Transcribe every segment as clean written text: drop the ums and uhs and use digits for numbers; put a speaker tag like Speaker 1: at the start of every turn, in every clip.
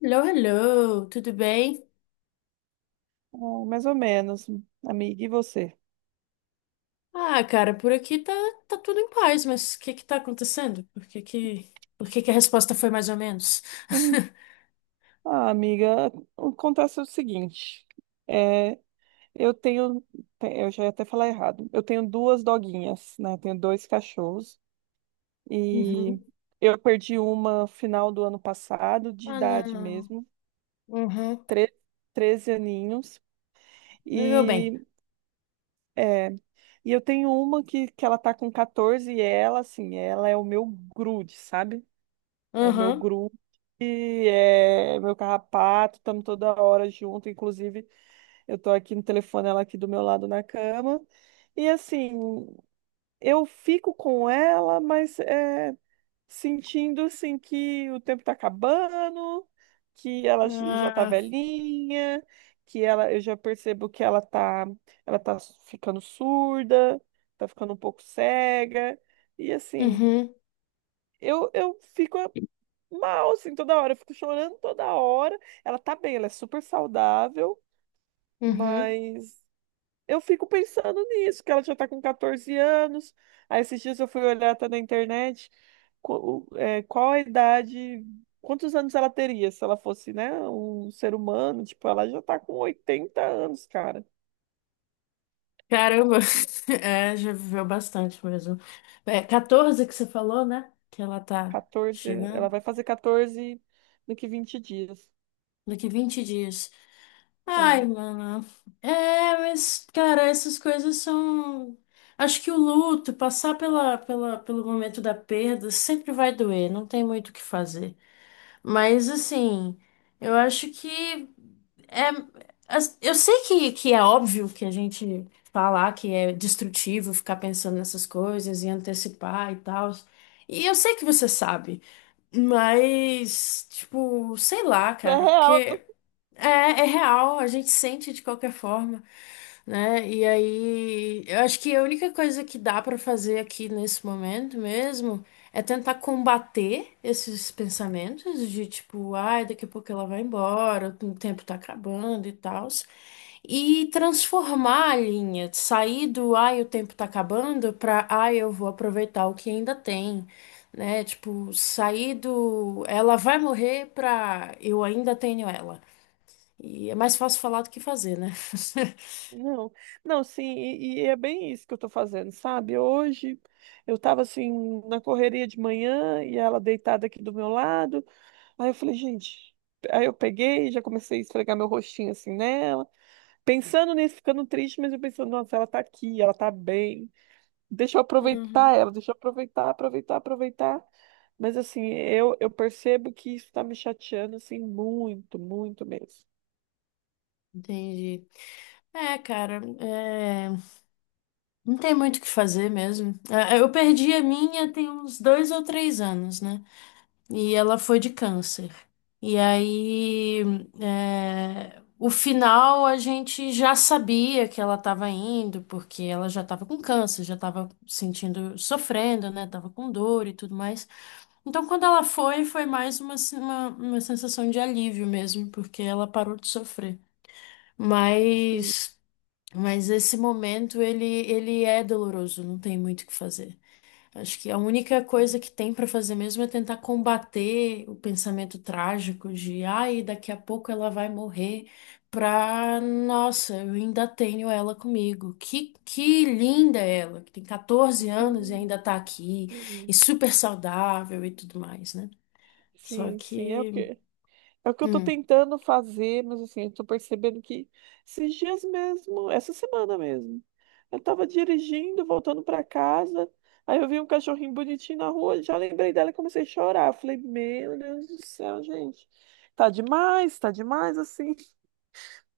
Speaker 1: Hello, hello, tudo bem?
Speaker 2: É, mais ou menos, amiga. E você?
Speaker 1: Ah, cara, por aqui tá, tá tudo em paz, mas o que que tá acontecendo? Por que que a resposta foi mais ou menos?
Speaker 2: Hum. Ah, amiga, acontece o seguinte. É, eu tenho, eu já ia até falar errado. Eu tenho duas doguinhas, né? Eu tenho dois cachorros e
Speaker 1: Uhum.
Speaker 2: eu perdi uma final do ano passado, de
Speaker 1: Ah,
Speaker 2: idade
Speaker 1: não.
Speaker 2: mesmo,
Speaker 1: Uhum.
Speaker 2: tre 13 aninhos.
Speaker 1: Meu bem.
Speaker 2: E, é, e eu tenho uma que ela tá com 14 e ela, assim, ela é o meu grude, sabe? É o meu
Speaker 1: Uhum.
Speaker 2: grupo, é meu carrapato, estamos toda hora junto. Inclusive, eu tô aqui no telefone, ela aqui do meu lado na cama. E assim, eu fico com ela, mas sentindo assim que o tempo tá acabando, que ela já tá
Speaker 1: Ah,
Speaker 2: velhinha, que ela, eu já percebo que ela tá ficando surda, tá ficando um pouco cega. E assim,
Speaker 1: uhum.
Speaker 2: eu fico mal, assim, toda hora. Eu fico chorando toda hora. Ela tá bem, ela é super saudável,
Speaker 1: Uhum.
Speaker 2: mas eu fico pensando nisso, que ela já tá com 14 anos. Aí esses dias eu fui olhar até na internet qual a idade, quantos anos ela teria se ela fosse, né, um ser humano. Tipo, ela já tá com 80 anos, cara.
Speaker 1: Caramba.
Speaker 2: E
Speaker 1: É, já viveu bastante mesmo. É, 14 que você falou, né? Que ela tá
Speaker 2: 14, ela
Speaker 1: chegando.
Speaker 2: vai fazer 14 daqui 20 dias.
Speaker 1: Daqui 20 dias. Ai,
Speaker 2: É.
Speaker 1: mano. É, mas, cara, essas coisas são. Acho que o luto, passar pelo momento da perda, sempre vai doer, não tem muito o que fazer. Mas, assim, eu acho que. É... Eu sei que é óbvio que a gente falar que é destrutivo ficar pensando nessas coisas e antecipar e tal. E eu sei que você sabe, mas, tipo, sei lá,
Speaker 2: É
Speaker 1: cara,
Speaker 2: real.
Speaker 1: porque. É, é real, a gente sente de qualquer forma, né? E aí, eu acho que a única coisa que dá pra fazer aqui nesse momento mesmo é tentar combater esses pensamentos de tipo, ai, daqui a pouco ela vai embora, o tempo tá acabando e tal. E transformar a linha, sair do ai, o tempo tá acabando pra ai, eu vou aproveitar o que ainda tem. Né, tipo, sair do ela vai morrer pra eu ainda tenho ela. E é mais fácil falar do que fazer, né?
Speaker 2: Não, não, sim, e é bem isso que eu tô fazendo, sabe? Hoje eu tava assim na correria de manhã e ela deitada aqui do meu lado. Aí eu falei, gente, aí eu peguei, já comecei a esfregar meu rostinho assim nela, pensando nisso, ficando triste, mas eu pensando, nossa, ela tá aqui, ela tá bem. Deixa eu
Speaker 1: Uhum.
Speaker 2: aproveitar ela, deixa eu aproveitar, aproveitar, aproveitar. Mas assim, eu percebo que isso tá me chateando assim muito, muito mesmo.
Speaker 1: Entendi. É, cara, é, não tem muito o que fazer mesmo. Eu perdi a minha tem uns dois ou três anos, né? E ela foi de câncer. E aí, é, o final a gente já sabia que ela estava indo, porque ela já estava com câncer, já estava sentindo, sofrendo, né? Tava com dor e tudo mais. Então, quando ela foi, foi mais uma, se- uma sensação de alívio mesmo, porque ela parou de sofrer.
Speaker 2: Sim,
Speaker 1: Mas, mas esse momento, ele é doloroso, não tem muito o que fazer. Acho que a única coisa que tem pra fazer mesmo é tentar combater o pensamento trágico de, ai, daqui a pouco ela vai morrer, pra, nossa, eu ainda tenho ela comigo. Que linda ela, que tem 14 anos e
Speaker 2: sim,
Speaker 1: ainda tá aqui, e
Speaker 2: sim.
Speaker 1: super saudável e tudo mais, né? Só
Speaker 2: Sim, sim,
Speaker 1: que.
Speaker 2: é o que eu tô
Speaker 1: Hum.
Speaker 2: tentando fazer, mas assim, eu tô percebendo que esses dias mesmo, essa semana mesmo, eu tava dirigindo, voltando pra casa, aí eu vi um cachorrinho bonitinho na rua, já lembrei dela e comecei a chorar. Eu falei, meu Deus do céu, gente, tá demais, assim.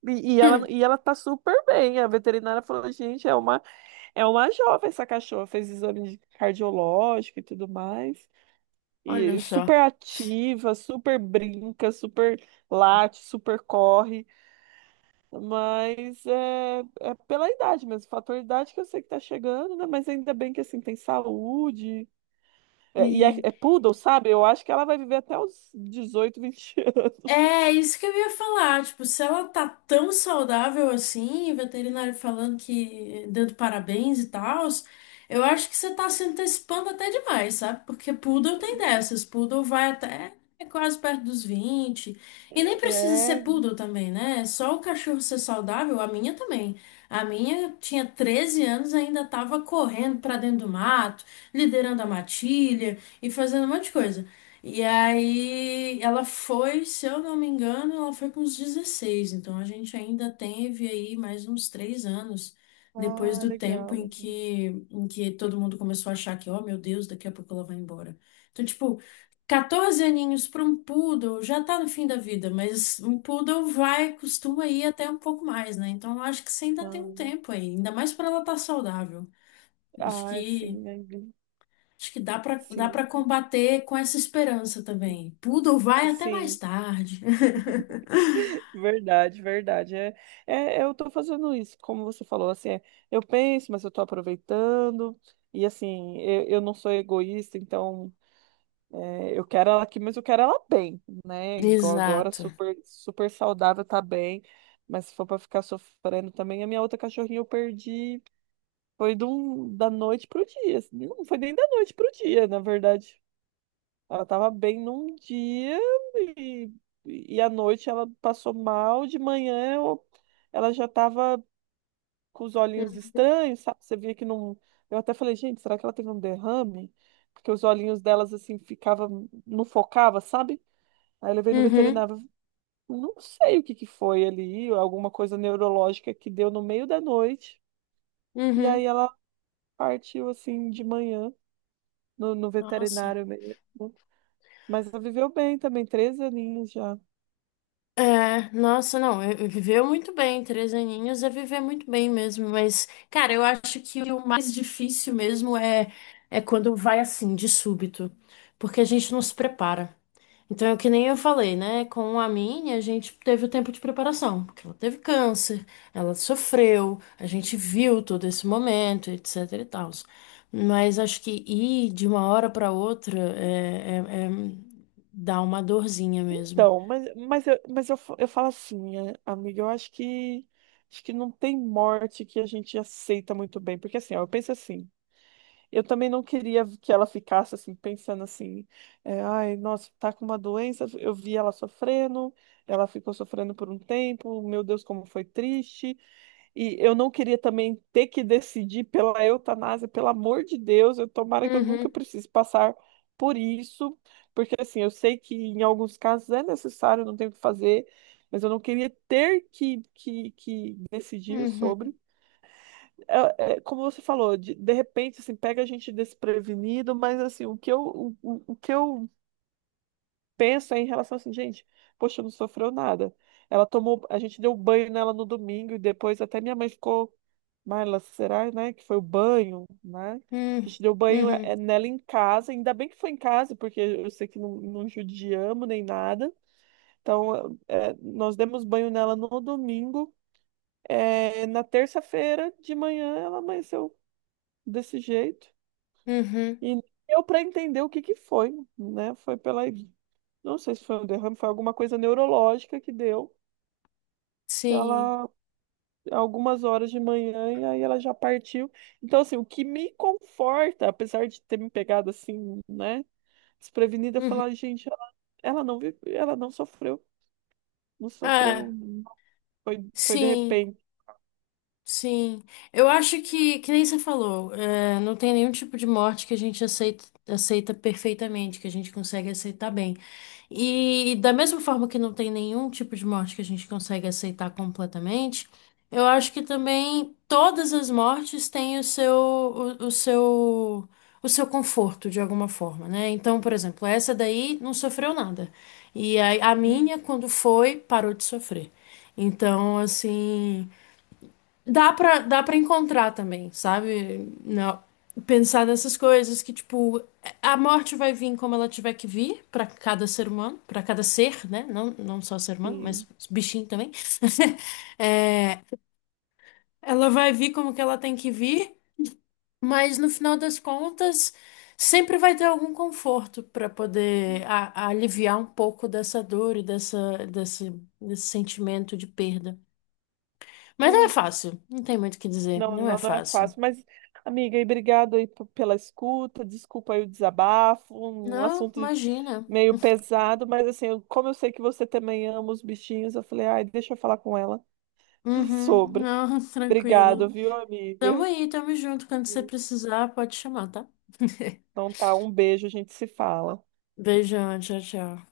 Speaker 2: E ela tá super bem. A veterinária falou, gente, é uma jovem essa cachorra, fez exame de cardiológico e tudo mais.
Speaker 1: Olha
Speaker 2: E
Speaker 1: só.
Speaker 2: super ativa, super brinca, super late, super corre, mas é pela idade mesmo, fator idade que eu sei que tá chegando, né? Mas ainda bem que assim tem saúde.
Speaker 1: E
Speaker 2: É poodle, sabe? Eu acho que ela vai viver até os 18 20 anos.
Speaker 1: É isso que eu ia falar, tipo, se ela tá tão saudável assim, e veterinário falando que dando parabéns e tal, eu acho que você tá se antecipando até demais, sabe? Porque poodle tem dessas, poodle vai até quase perto dos 20 e nem precisa ser
Speaker 2: É,
Speaker 1: poodle também, né? É só o cachorro ser saudável, a minha também. A minha tinha 13 anos, ainda tava correndo pra dentro do mato, liderando a matilha e fazendo um monte de coisa. E aí ela foi, se eu não me engano, ela foi com uns 16 então a gente ainda teve aí mais uns três anos depois
Speaker 2: ah,
Speaker 1: do tempo
Speaker 2: legal.
Speaker 1: em que,
Speaker 2: Legal.
Speaker 1: em que todo mundo começou a achar que, oh meu Deus, daqui a pouco ela vai embora. Então, tipo, 14 aninhos para um poodle já tá no fim da vida, mas um poodle vai, costuma ir até um pouco mais, né? Então eu acho que você ainda tem um
Speaker 2: Ah,
Speaker 1: tempo aí, ainda mais para ela estar saudável. Acho que
Speaker 2: sim, aí,
Speaker 1: Dá para
Speaker 2: sim,
Speaker 1: combater com essa esperança também. Poodle vai até mais
Speaker 2: sim.
Speaker 1: tarde.
Speaker 2: Verdade, verdade. Eu tô fazendo isso, como você falou, assim, é, eu penso, mas eu tô aproveitando, e assim, eu não sou egoísta, então é, eu quero ela aqui, mas eu quero ela bem, né? Igual agora,
Speaker 1: Exato.
Speaker 2: super, super saudável, tá bem, mas se for pra ficar sofrendo também, a minha outra cachorrinha eu perdi, foi de da noite pro dia, assim, não foi nem da noite pro dia, na verdade, ela tava bem num dia e, e à noite ela passou mal, de manhã ela já tava com os olhinhos estranhos, sabe? Você via que não. Eu até falei, gente, será que ela teve um derrame? Porque os olhinhos delas assim ficavam, não focava, sabe? Aí eu levei no
Speaker 1: Uhum,
Speaker 2: veterinário, não sei o que que foi ali, alguma coisa neurológica que deu no meio da noite. E aí
Speaker 1: uhum.
Speaker 2: ela partiu assim de manhã no
Speaker 1: Nossa.
Speaker 2: veterinário mesmo. Mas ela viveu bem também, 3 aninhos já.
Speaker 1: É, nossa, não, eu viveu muito bem, três aninhos é viver muito bem mesmo, mas, cara, eu acho que o mais difícil mesmo é, é quando vai assim, de súbito, porque a gente não se prepara. Então, é que nem eu falei, né, com a minha, a gente teve o tempo de preparação, porque ela teve câncer, ela sofreu, a gente viu todo esse momento, etc e tal. Mas acho que ir de uma hora para outra é- dá uma dorzinha mesmo.
Speaker 2: Então, eu falo assim, é, amiga, eu acho que não tem morte que a gente aceita muito bem, porque assim, ó, eu penso assim, eu também não queria que ela ficasse assim, pensando assim, é, ai, nossa, tá com uma doença, eu vi ela sofrendo, ela ficou sofrendo por um tempo, meu Deus, como foi triste, e eu não queria também ter que decidir pela eutanásia, pelo amor de Deus, eu tomara que eu nunca precise passar por isso, porque assim, eu sei que em alguns casos é necessário, não tem o que fazer, mas eu não queria ter que, que decidir
Speaker 1: Uhum,
Speaker 2: sobre. É como você falou, de repente, assim, pega a gente desprevenido, mas assim, o que eu pensa em relação assim, gente, poxa, não sofreu nada. Ela tomou, a gente deu banho nela no domingo e depois até minha mãe ficou, Marla, será, né, que foi o banho, né? A
Speaker 1: uhum,
Speaker 2: gente deu banho eh,
Speaker 1: uhum,
Speaker 2: nela em casa, ainda bem que foi em casa, porque eu sei que não, não judiamos nem nada. Então, eh, nós demos banho nela no domingo. Eh, na terça-feira de manhã ela amanheceu desse jeito.
Speaker 1: uhum,
Speaker 2: E nem deu para entender o que que foi, né? Foi pela. Não sei se foi um derrame, foi alguma coisa neurológica que deu, que
Speaker 1: sim.
Speaker 2: ela, algumas horas de manhã, e aí ela já partiu. Então, assim, o que me conforta, apesar de ter me pegado assim, né, desprevenida, é
Speaker 1: Uhum.
Speaker 2: falar, gente, ela, ela não sofreu, não
Speaker 1: Ah,
Speaker 2: sofreu, foi, foi de
Speaker 1: sim.
Speaker 2: repente.
Speaker 1: Sim, eu acho que nem você falou, é, não tem nenhum tipo de morte que a gente aceita perfeitamente, que a gente consegue aceitar bem. E da mesma forma que não tem nenhum tipo de morte que a gente consegue aceitar completamente, eu acho que também todas as mortes têm o seu, o seu, o seu conforto de alguma forma, né? Então, por exemplo, essa daí não sofreu nada. E a minha, quando foi, parou de sofrer. Então, assim. Dá pra encontrar também, sabe? Não. Pensar nessas coisas que, tipo, a morte vai vir como ela tiver que vir pra cada ser humano, pra cada ser, né? Não, não só ser humano,
Speaker 2: Enfim,
Speaker 1: mas bichinho também. É, ela vai vir como que ela tem que vir, mas no final das contas, sempre vai ter algum conforto pra poder a- aliviar um pouco dessa dor e dessa, desse, desse sentimento de perda. Mas não é
Speaker 2: é,
Speaker 1: fácil, não tem muito o que dizer,
Speaker 2: não,
Speaker 1: não é
Speaker 2: não, não é
Speaker 1: fácil.
Speaker 2: fácil, mas, amiga, e obrigado aí pela escuta, desculpa aí o desabafo, um
Speaker 1: Não,
Speaker 2: assunto
Speaker 1: imagina.
Speaker 2: meio pesado, mas assim, como eu sei que você também ama os bichinhos, eu falei, ai, deixa eu falar com ela
Speaker 1: Uhum,
Speaker 2: sobre.
Speaker 1: não,
Speaker 2: Obrigado,
Speaker 1: tranquilo.
Speaker 2: viu,
Speaker 1: Tamo
Speaker 2: amiga?
Speaker 1: aí, tamo junto. Quando você precisar, pode chamar, tá?
Speaker 2: Então tá, um beijo, a gente se fala.
Speaker 1: Beijão, tchau, tchau.